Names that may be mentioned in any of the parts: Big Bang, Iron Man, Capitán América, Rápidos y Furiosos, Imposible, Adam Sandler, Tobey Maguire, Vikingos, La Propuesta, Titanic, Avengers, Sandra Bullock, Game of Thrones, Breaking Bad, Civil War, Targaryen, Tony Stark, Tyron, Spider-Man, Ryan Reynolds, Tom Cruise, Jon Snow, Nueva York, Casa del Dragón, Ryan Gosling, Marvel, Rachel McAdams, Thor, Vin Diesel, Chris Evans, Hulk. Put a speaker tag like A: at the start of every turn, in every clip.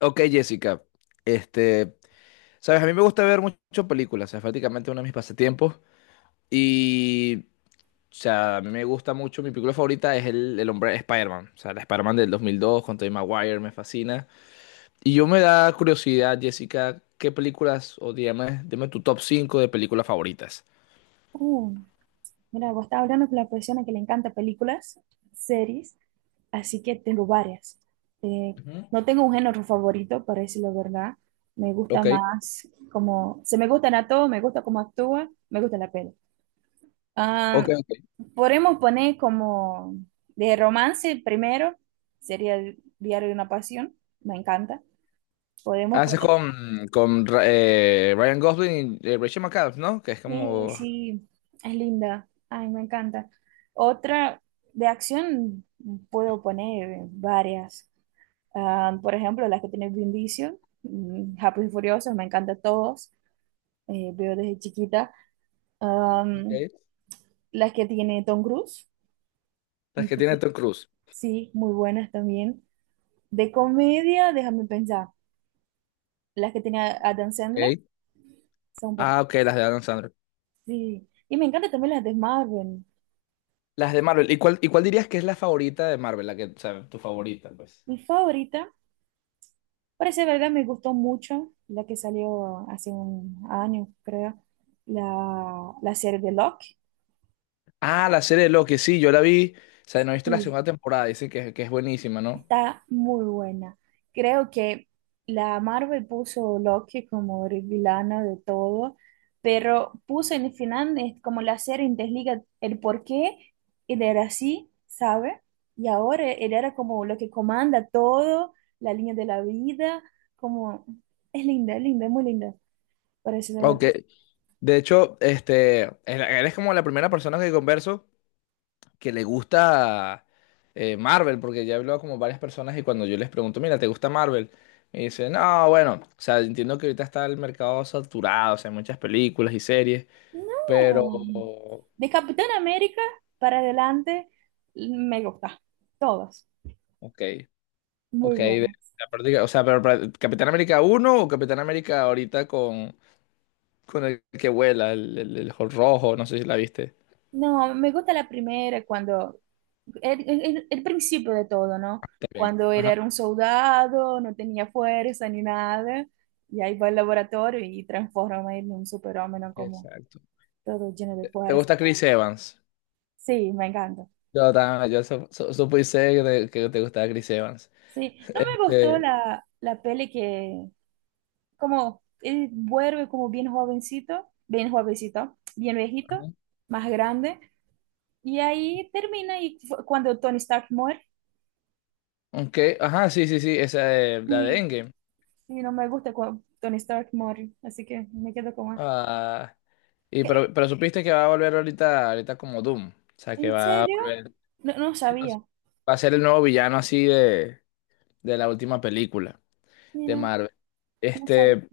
A: Ok, Jessica, este, sabes, a mí me gusta ver mucho películas, es prácticamente uno de mis pasatiempos y, o sea, a mí me gusta mucho, mi película favorita es el hombre Spider-Man, o sea, la Spider-Man del 2002 con Tobey Maguire, me fascina. Y yo me da curiosidad, Jessica, ¿qué películas, dime tu top 5 de películas favoritas?
B: Uh, mira, vos estás hablando con la persona que le encanta películas, series, así que tengo varias. Eh,
A: Ujú.
B: no tengo un género favorito, para decirlo la verdad. Me gusta
A: Ok,
B: más como, se me gustan a todos, me gusta cómo actúa, me gusta la peli.
A: ok,
B: Ah,
A: ok.
B: podemos poner como de romance primero, sería el Diario de una Pasión, me encanta. Podemos
A: Haces con, con Ryan Gosling y Rachel McAdams, ¿no? Que es
B: sí,
A: como...
B: sí, es linda. Ay, me encanta. Otra de acción puedo poner varias. Ah, por ejemplo, las que tiene Vin Diesel, Rápidos y Furiosos, me encantan todos. Veo desde chiquita. Am,
A: Okay.
B: las que tiene Tom Cruise,
A: Las que tiene
B: imposible.
A: Tom Cruise.
B: Sí, muy buenas también. De comedia, déjame pensar. Las que tiene Adam Sandler
A: Ok.
B: son
A: Ah,
B: perfectas.
A: ok, las de Adam Sandler.
B: Sí. Y me encantan también las de Marvel.
A: Las de Marvel. ¿Y cuál dirías que es la favorita de Marvel? La que, o sea, tu favorita, pues.
B: Mi favorita. Parece verdad, me gustó mucho la que salió hace un año, creo, la serie de Loki.
A: Ah, la serie de Loki, sí, yo la vi. O sea, no he visto la
B: Sí,
A: segunda temporada, dicen que es buenísima, ¿no?
B: está muy buena. Creo que la Marvel puso Loki como el villano de todo, pero puso en el final es como la serie interliga el por qué él era así, ¿sabe? Y ahora él era como lo que comanda todo, la línea de la vida, como es linda, es linda, es muy linda, parece de
A: Ok.
B: verdad.
A: De hecho, eres como la primera persona que converso que le gusta Marvel, porque ya he hablado como varias personas y cuando yo les pregunto, mira, ¿te gusta Marvel? Me dicen, no, bueno, o sea, entiendo que ahorita está el mercado saturado, o sea, hay muchas películas y series, pero,
B: No. De Capitán América para adelante, me gusta. Todas.
A: ok. Ok,
B: Muy
A: de
B: buenas.
A: la práctica, o sea, pero Capitán América uno o Capitán América ahorita con el que vuela, el Hulk rojo, no sé si la viste.
B: No, me gusta la primera cuando, el principio de todo, ¿no?
A: También.
B: Cuando él
A: Ajá,
B: era un soldado, no tenía fuerza ni nada, y ahí va al laboratorio y transforma en un superhombre, ¿no? Como
A: exacto.
B: todo lleno de
A: ¿Te
B: fuerza.
A: gusta Chris Evans?
B: Sí, me encanta.
A: Yo también, yo supuse que te gustaba Chris Evans.
B: Sí, no me gustó
A: Este,
B: la peli que, como él vuelve como bien jovencito, bien jovencito, bien viejito,
A: ajá.
B: más grande, y ahí termina y cuando Tony Stark muere,
A: Ok, ajá, sí, sí, sí, la de
B: y,
A: Endgame.
B: y no me gusta cuando Tony Stark muere, así que me quedo como, ah,
A: Ah, y
B: ¿qué-
A: pero supiste que va a volver ahorita, ahorita como Doom. O sea,
B: ¿qué?
A: que
B: ¿En
A: va a
B: serio?
A: volver.
B: No, no sabía,
A: Va a ser el nuevo villano así de la última película de
B: mira,
A: Marvel.
B: no sabía,
A: Este,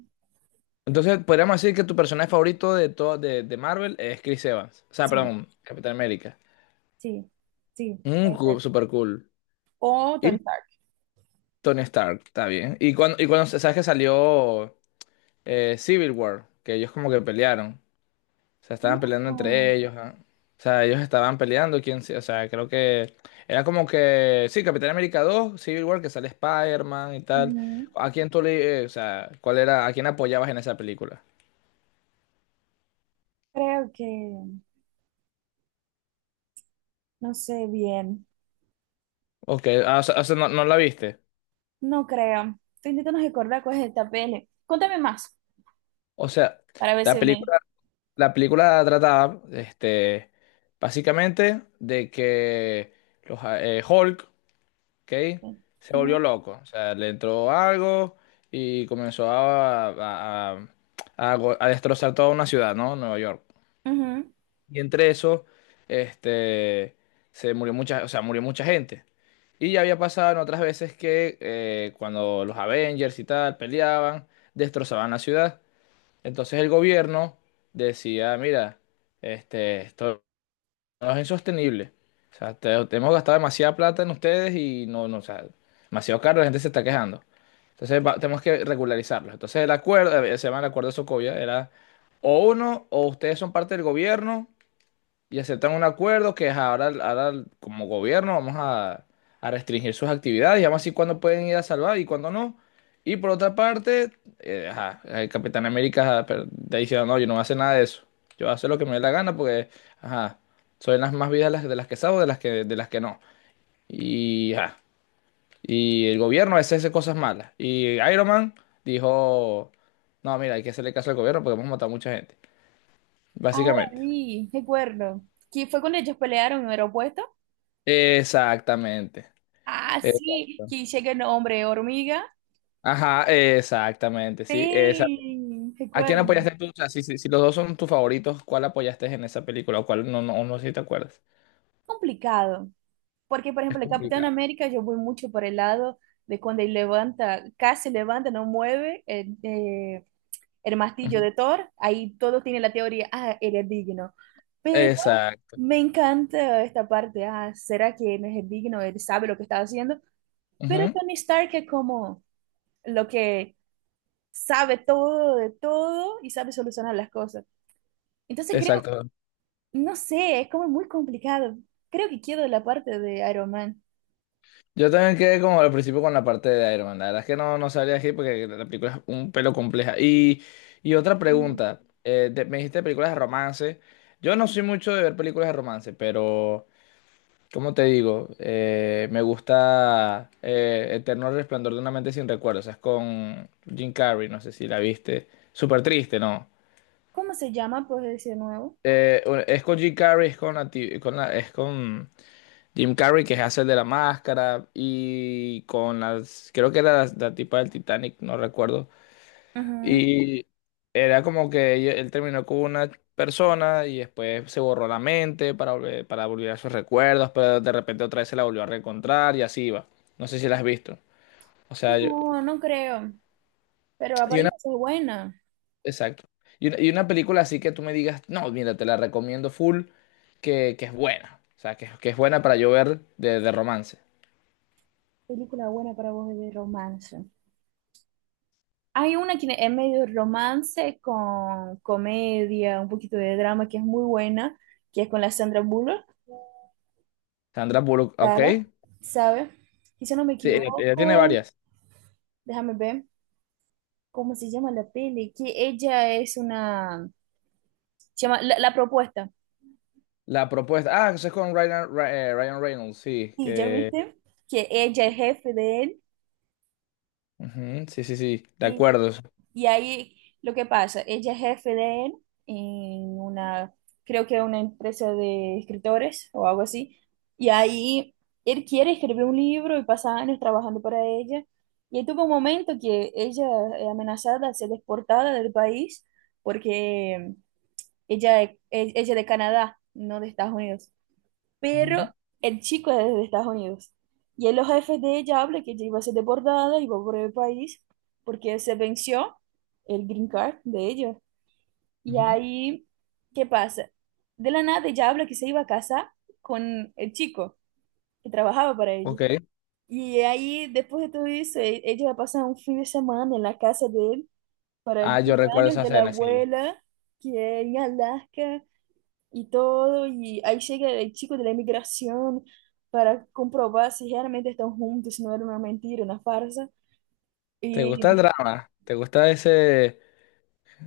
A: entonces, podríamos decir que tu personaje favorito de todo de Marvel es Chris Evans. O sea,
B: sí,
A: perdón, Capitán América.
B: sí, sí, puede
A: Cool,
B: ser.
A: super cool.
B: O
A: Y
B: Tony Stark.
A: Tony Stark, está bien. Y cuando sabes que salió Civil War, que ellos como que pelearon. O sea, estaban peleando
B: No,
A: entre ellos. Ah. O sea, ellos estaban peleando. ¿Quién, o sea, creo que era como que? Sí, Capitán América 2, Civil War, que sale Spider-Man y tal.
B: ujú.
A: ¿A quién tú le, o sea, cuál era, a quién apoyabas en esa película?
B: Creo que, no sé bien,
A: Ok, ah, o sea, no, no la viste.
B: no creo. Estoy intentando recordar cuál es esta peli. Contame más,
A: O sea,
B: para ver
A: la
B: si me...
A: película, la película trataba, básicamente de que Hulk, ¿ok?
B: Ujú,
A: Se volvió loco. O sea, le entró algo y comenzó a destrozar toda una ciudad, ¿no? Nueva York.
B: ujú.
A: Y entre eso, este, se murió mucha, o sea, murió mucha gente. Y ya había pasado en otras veces que cuando los Avengers y tal peleaban, destrozaban la ciudad. Entonces el gobierno decía, mira, esto no es insostenible. O sea, te hemos gastado demasiada plata en ustedes y no, no, o sea, demasiado caro, la gente se está quejando. Entonces tenemos que regularizarlo. Entonces el acuerdo, se llama el acuerdo de Socovia, era o uno, o ustedes son parte del gobierno, y aceptan un acuerdo que es ahora, ahora como gobierno vamos a restringir sus actividades y vamos a decir cuándo pueden ir a salvar y cuándo no. Y por otra parte, ajá, el Capitán América, ajá, pero está diciendo, no, yo no voy a hacer nada de eso. Yo voy a hacer lo que me dé la gana porque, ajá, son las más vidas las, de las que salvo de las que no. Y, ajá, y el gobierno a veces hace cosas malas. Y Iron Man dijo, no, mira, hay que hacerle caso al gobierno porque hemos matado a mucha gente.
B: Ahora
A: Básicamente.
B: sí, recuerdo. Que fue cuando ellos pelearon en el aeropuerto.
A: Exactamente.
B: Ah, sí,
A: Exactamente.
B: que llega el hombre hormiga.
A: Ajá, exactamente, sí. Esa.
B: Sí,
A: ¿A quién
B: recuerdo.
A: apoyaste tú? O sea, si los dos son tus favoritos, ¿cuál apoyaste en esa película o cuál no, no, no sé si te acuerdas?
B: Complicado. Porque, por
A: Es
B: ejemplo, el Capitán
A: complicado.
B: América, yo voy mucho por el lado de cuando él levanta, casi levanta, no mueve el martillo
A: Ujú.
B: de Thor. Ahí todos tienen la teoría, ah, él es digno. Pero
A: Exacto.
B: me encanta esta parte. Ah, ¿será que no es digno? Él sabe lo que está haciendo. Pero
A: Ujú.
B: Tony Stark es como lo que sabe todo de todo y sabe solucionar las cosas. Entonces creo,
A: Exacto.
B: no sé, es como muy complicado. Creo que quiero la parte de Iron Man.
A: Yo también quedé como al principio con la parte de Iron Man. La verdad es que no, no sabría decir porque la película es un pelo compleja. Y otra pregunta. Me dijiste películas de romance. Yo no soy mucho de ver películas de romance, pero, ¿cómo te digo? Me gusta, Eterno Resplandor de una mente sin recuerdos. Es con Jim Carrey, no sé si la viste. Súper triste, ¿no?
B: ¿Cómo se llama? Pues decir nuevo.
A: Es con Jim Carrey, es con Jim Carrey, que hace el de la máscara, y con las, creo que era la tipa del Titanic, no recuerdo. Y era como que él terminó con una persona y después se borró la mente para volver, a sus recuerdos, pero de repente otra vez se la volvió a reencontrar y así iba. No sé si la has visto. O sea,
B: Ujú. No, no creo. Pero
A: y una,
B: aparentemente es buena.
A: exacto. Y una película así que tú me digas, no, mira, te la recomiendo full, que es buena. O sea, que es buena para yo ver de romance.
B: Película buena para vos de romance. Hay una que es medio romance con comedia, un poquito de drama que es muy buena, que es con la Sandra Bullock.
A: Sandra Bullock, ok.
B: Sara,
A: Sí,
B: ¿sabe? Y si no me
A: ella tiene
B: equivoco,
A: varias.
B: déjame ver cómo se llama la peli, que ella es una, se llama La Propuesta.
A: La propuesta, ah, eso es con Ryan Reynolds, sí,
B: Y ya
A: que...
B: viste que ella es jefe de él.
A: Ujú, sí, sí, sí, de
B: Sí.
A: acuerdo.
B: Y ahí lo que pasa, ella es jefe de él en una, creo que una empresa de escritores o algo así. Y ahí él quiere escribir un libro y pasa años trabajando para ella. Y ahí tuvo un momento que ella es amenazada de ser exportada del país porque ella, ella es de Canadá, no de Estados Unidos. Pero
A: Ujú,
B: el chico es de Estados Unidos. Y en los jefes de ella habla que ella iba a ser deportada, iba a por el país, porque se venció el green card de ella. Y
A: ujú.
B: ahí, ¿qué pasa? De la nada ella habla que se iba a casar con el chico que trabajaba para ella.
A: Ok.
B: Y ahí, después de todo eso, ella va a pasar un fin de semana en la casa de él para
A: Ah,
B: el
A: yo recuerdo
B: cumpleaños
A: esa
B: de la
A: escena, sí.
B: abuela, que es en Alaska y todo, y ahí llega el chico de la inmigración para comprobar si realmente están juntos, si no era una mentira, una farsa.
A: ¿Te
B: Y
A: gusta el drama? ¿Te gusta ese...?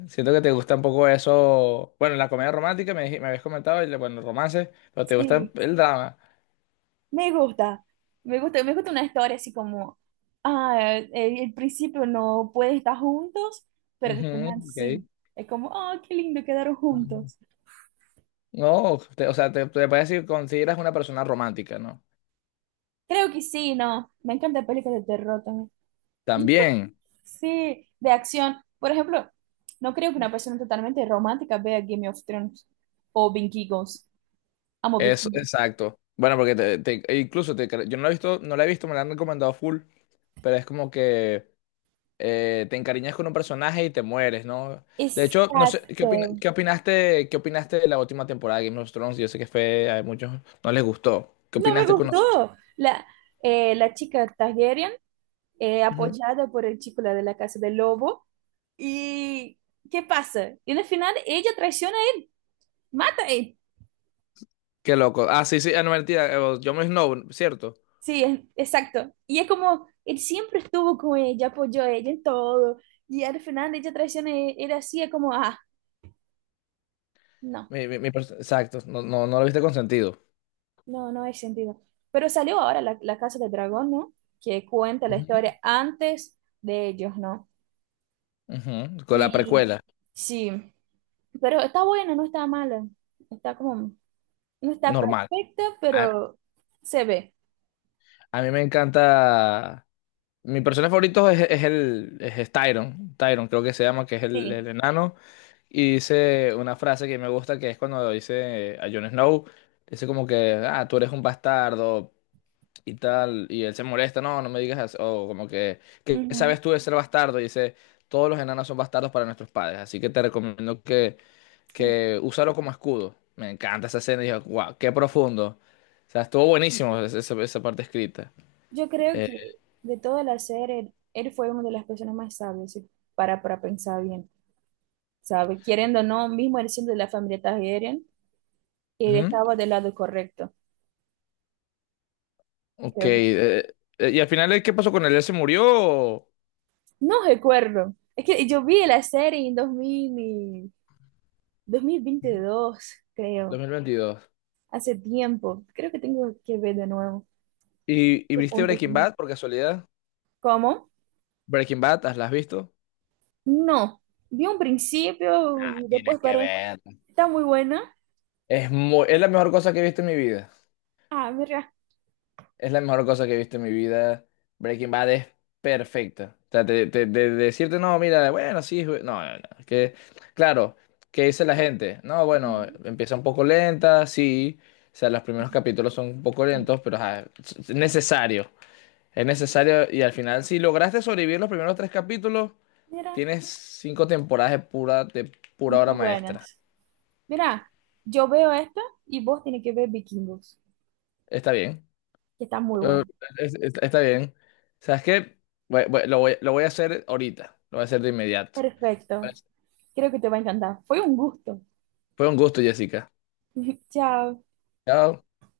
A: Siento que te gusta un poco eso... Bueno, la comedia romántica me habías comentado, y, bueno, el romance, pero te gusta
B: sí,
A: el drama.
B: me gusta, me gusta, me gusta una historia así como, ah, el principio no pueden estar juntos, pero al
A: Ujú,
B: final
A: ok.
B: sí. Es como, oh, qué lindo, quedaron juntos.
A: No, o sea, te parece que consideras una persona romántica, ¿no?
B: Creo que sí, no, me encantan películas de terror también.
A: También,
B: Sí, de acción. Por ejemplo, no creo que una persona totalmente romántica vea Game of Thrones o Vikingos. Amo Big
A: eso,
B: Bang.
A: exacto. Bueno, porque e incluso yo no lo he visto, no la he visto, me la han recomendado full, pero es como que te encariñas con un personaje y te mueres, ¿no? De hecho, no sé, ¿qué opina-
B: Exacto.
A: qué opinaste, qué opinaste de la última temporada de Game of Thrones? Yo sé que fue, a muchos no les gustó. ¿Qué
B: No me
A: opinaste con nosotros?
B: gustó. La, la chica Targaryen,
A: Ujú.
B: apoyada por el chico la de la casa del lobo. ¿Y qué pasa? Y al final ella traiciona a él, mata a él.
A: Qué loco. Ah, sí, sí, ah, no, mentira, Jon Snow, ¿cierto?
B: Sí, exacto. Y es como, él siempre estuvo con ella, apoyó a ella en todo. Y al final ella traiciona a él. Era así, es como, ah, no,
A: Exacto, no, no, no lo viste consentido.
B: no, no hay sentido. Pero salió ahora la Casa del Dragón, ¿no? Que cuenta la
A: Ujú.
B: historia antes de ellos, ¿no?
A: Ujú, con la
B: Sí,
A: precuela,
B: sí, pero está buena, no está mala. Está como, no está
A: normal.
B: perfecta,
A: A,
B: pero se ve.
A: a mí me encanta. Mi personaje favorito es Tyron. Tyron, creo que se llama, que es el,
B: Sí.
A: el enano. Y dice una frase que me gusta, que es cuando dice a Jon Snow, dice como que, ah, tú eres un bastardo y tal, y él se molesta, no, no me digas eso, o como que, ¿qué
B: Ujú.
A: sabes tú de ser bastardo? Y dice, todos los enanos son bastardos para nuestros padres, así que te recomiendo que úsalo como escudo. Me encanta esa escena, y dije, wow, qué profundo. O sea, estuvo buenísimo esa parte escrita.
B: Yo creo
A: Eh,
B: que de toda la serie, él fue una de las personas más sabias, si para pensar bien, ¿sabe? Queriendo o no, mismo él siendo de la familia Targaryen, él
A: Ujú,
B: estaba del lado correcto,
A: ok,
B: creo yo.
A: y al final, ¿qué pasó con él? ¿Él se murió?
B: No recuerdo. Es que yo vi la serie en 2000 y 2022
A: dos
B: creo,
A: mil veintidós
B: hace tiempo. Creo que tengo que ver de nuevo.
A: ¿Y
B: Su
A: viste
B: punto
A: Breaking
B: final.
A: Bad por casualidad?
B: ¿Cómo?
A: Breaking Bad, ¿las has visto?
B: No. Vi un principio
A: Nah,
B: y
A: tienes
B: después
A: que
B: paré.
A: ver.
B: Está muy buena.
A: Es la mejor cosa que he visto en mi vida.
B: Ah, mira.
A: Es la mejor cosa que he visto en mi vida. Breaking Bad es perfecta. O sea, decirte, no, mira, bueno, sí, no, no, no. Que, claro, ¿qué dice la gente? No, bueno,
B: Ujú,
A: empieza un poco lenta, sí. O sea, los primeros
B: ujú.
A: capítulos son un poco
B: Sí.
A: lentos, pero ajá, es necesario. Es necesario y al final, si lograste sobrevivir los primeros tres capítulos,
B: Mira,
A: tienes cinco temporadas de pura, obra
B: muy
A: maestra.
B: buenas. Mira, yo veo esta y vos tienes que ver Vikingos,
A: Está bien.
B: que está muy
A: Eh,
B: buena.
A: Está bien. ¿Sabes qué? Lo voy a hacer ahorita. Lo voy a hacer de inmediato.
B: Perfecto. Creo que te va a encantar. Fue un gusto.
A: Fue un gusto, Jessica.
B: Chao.
A: Chao.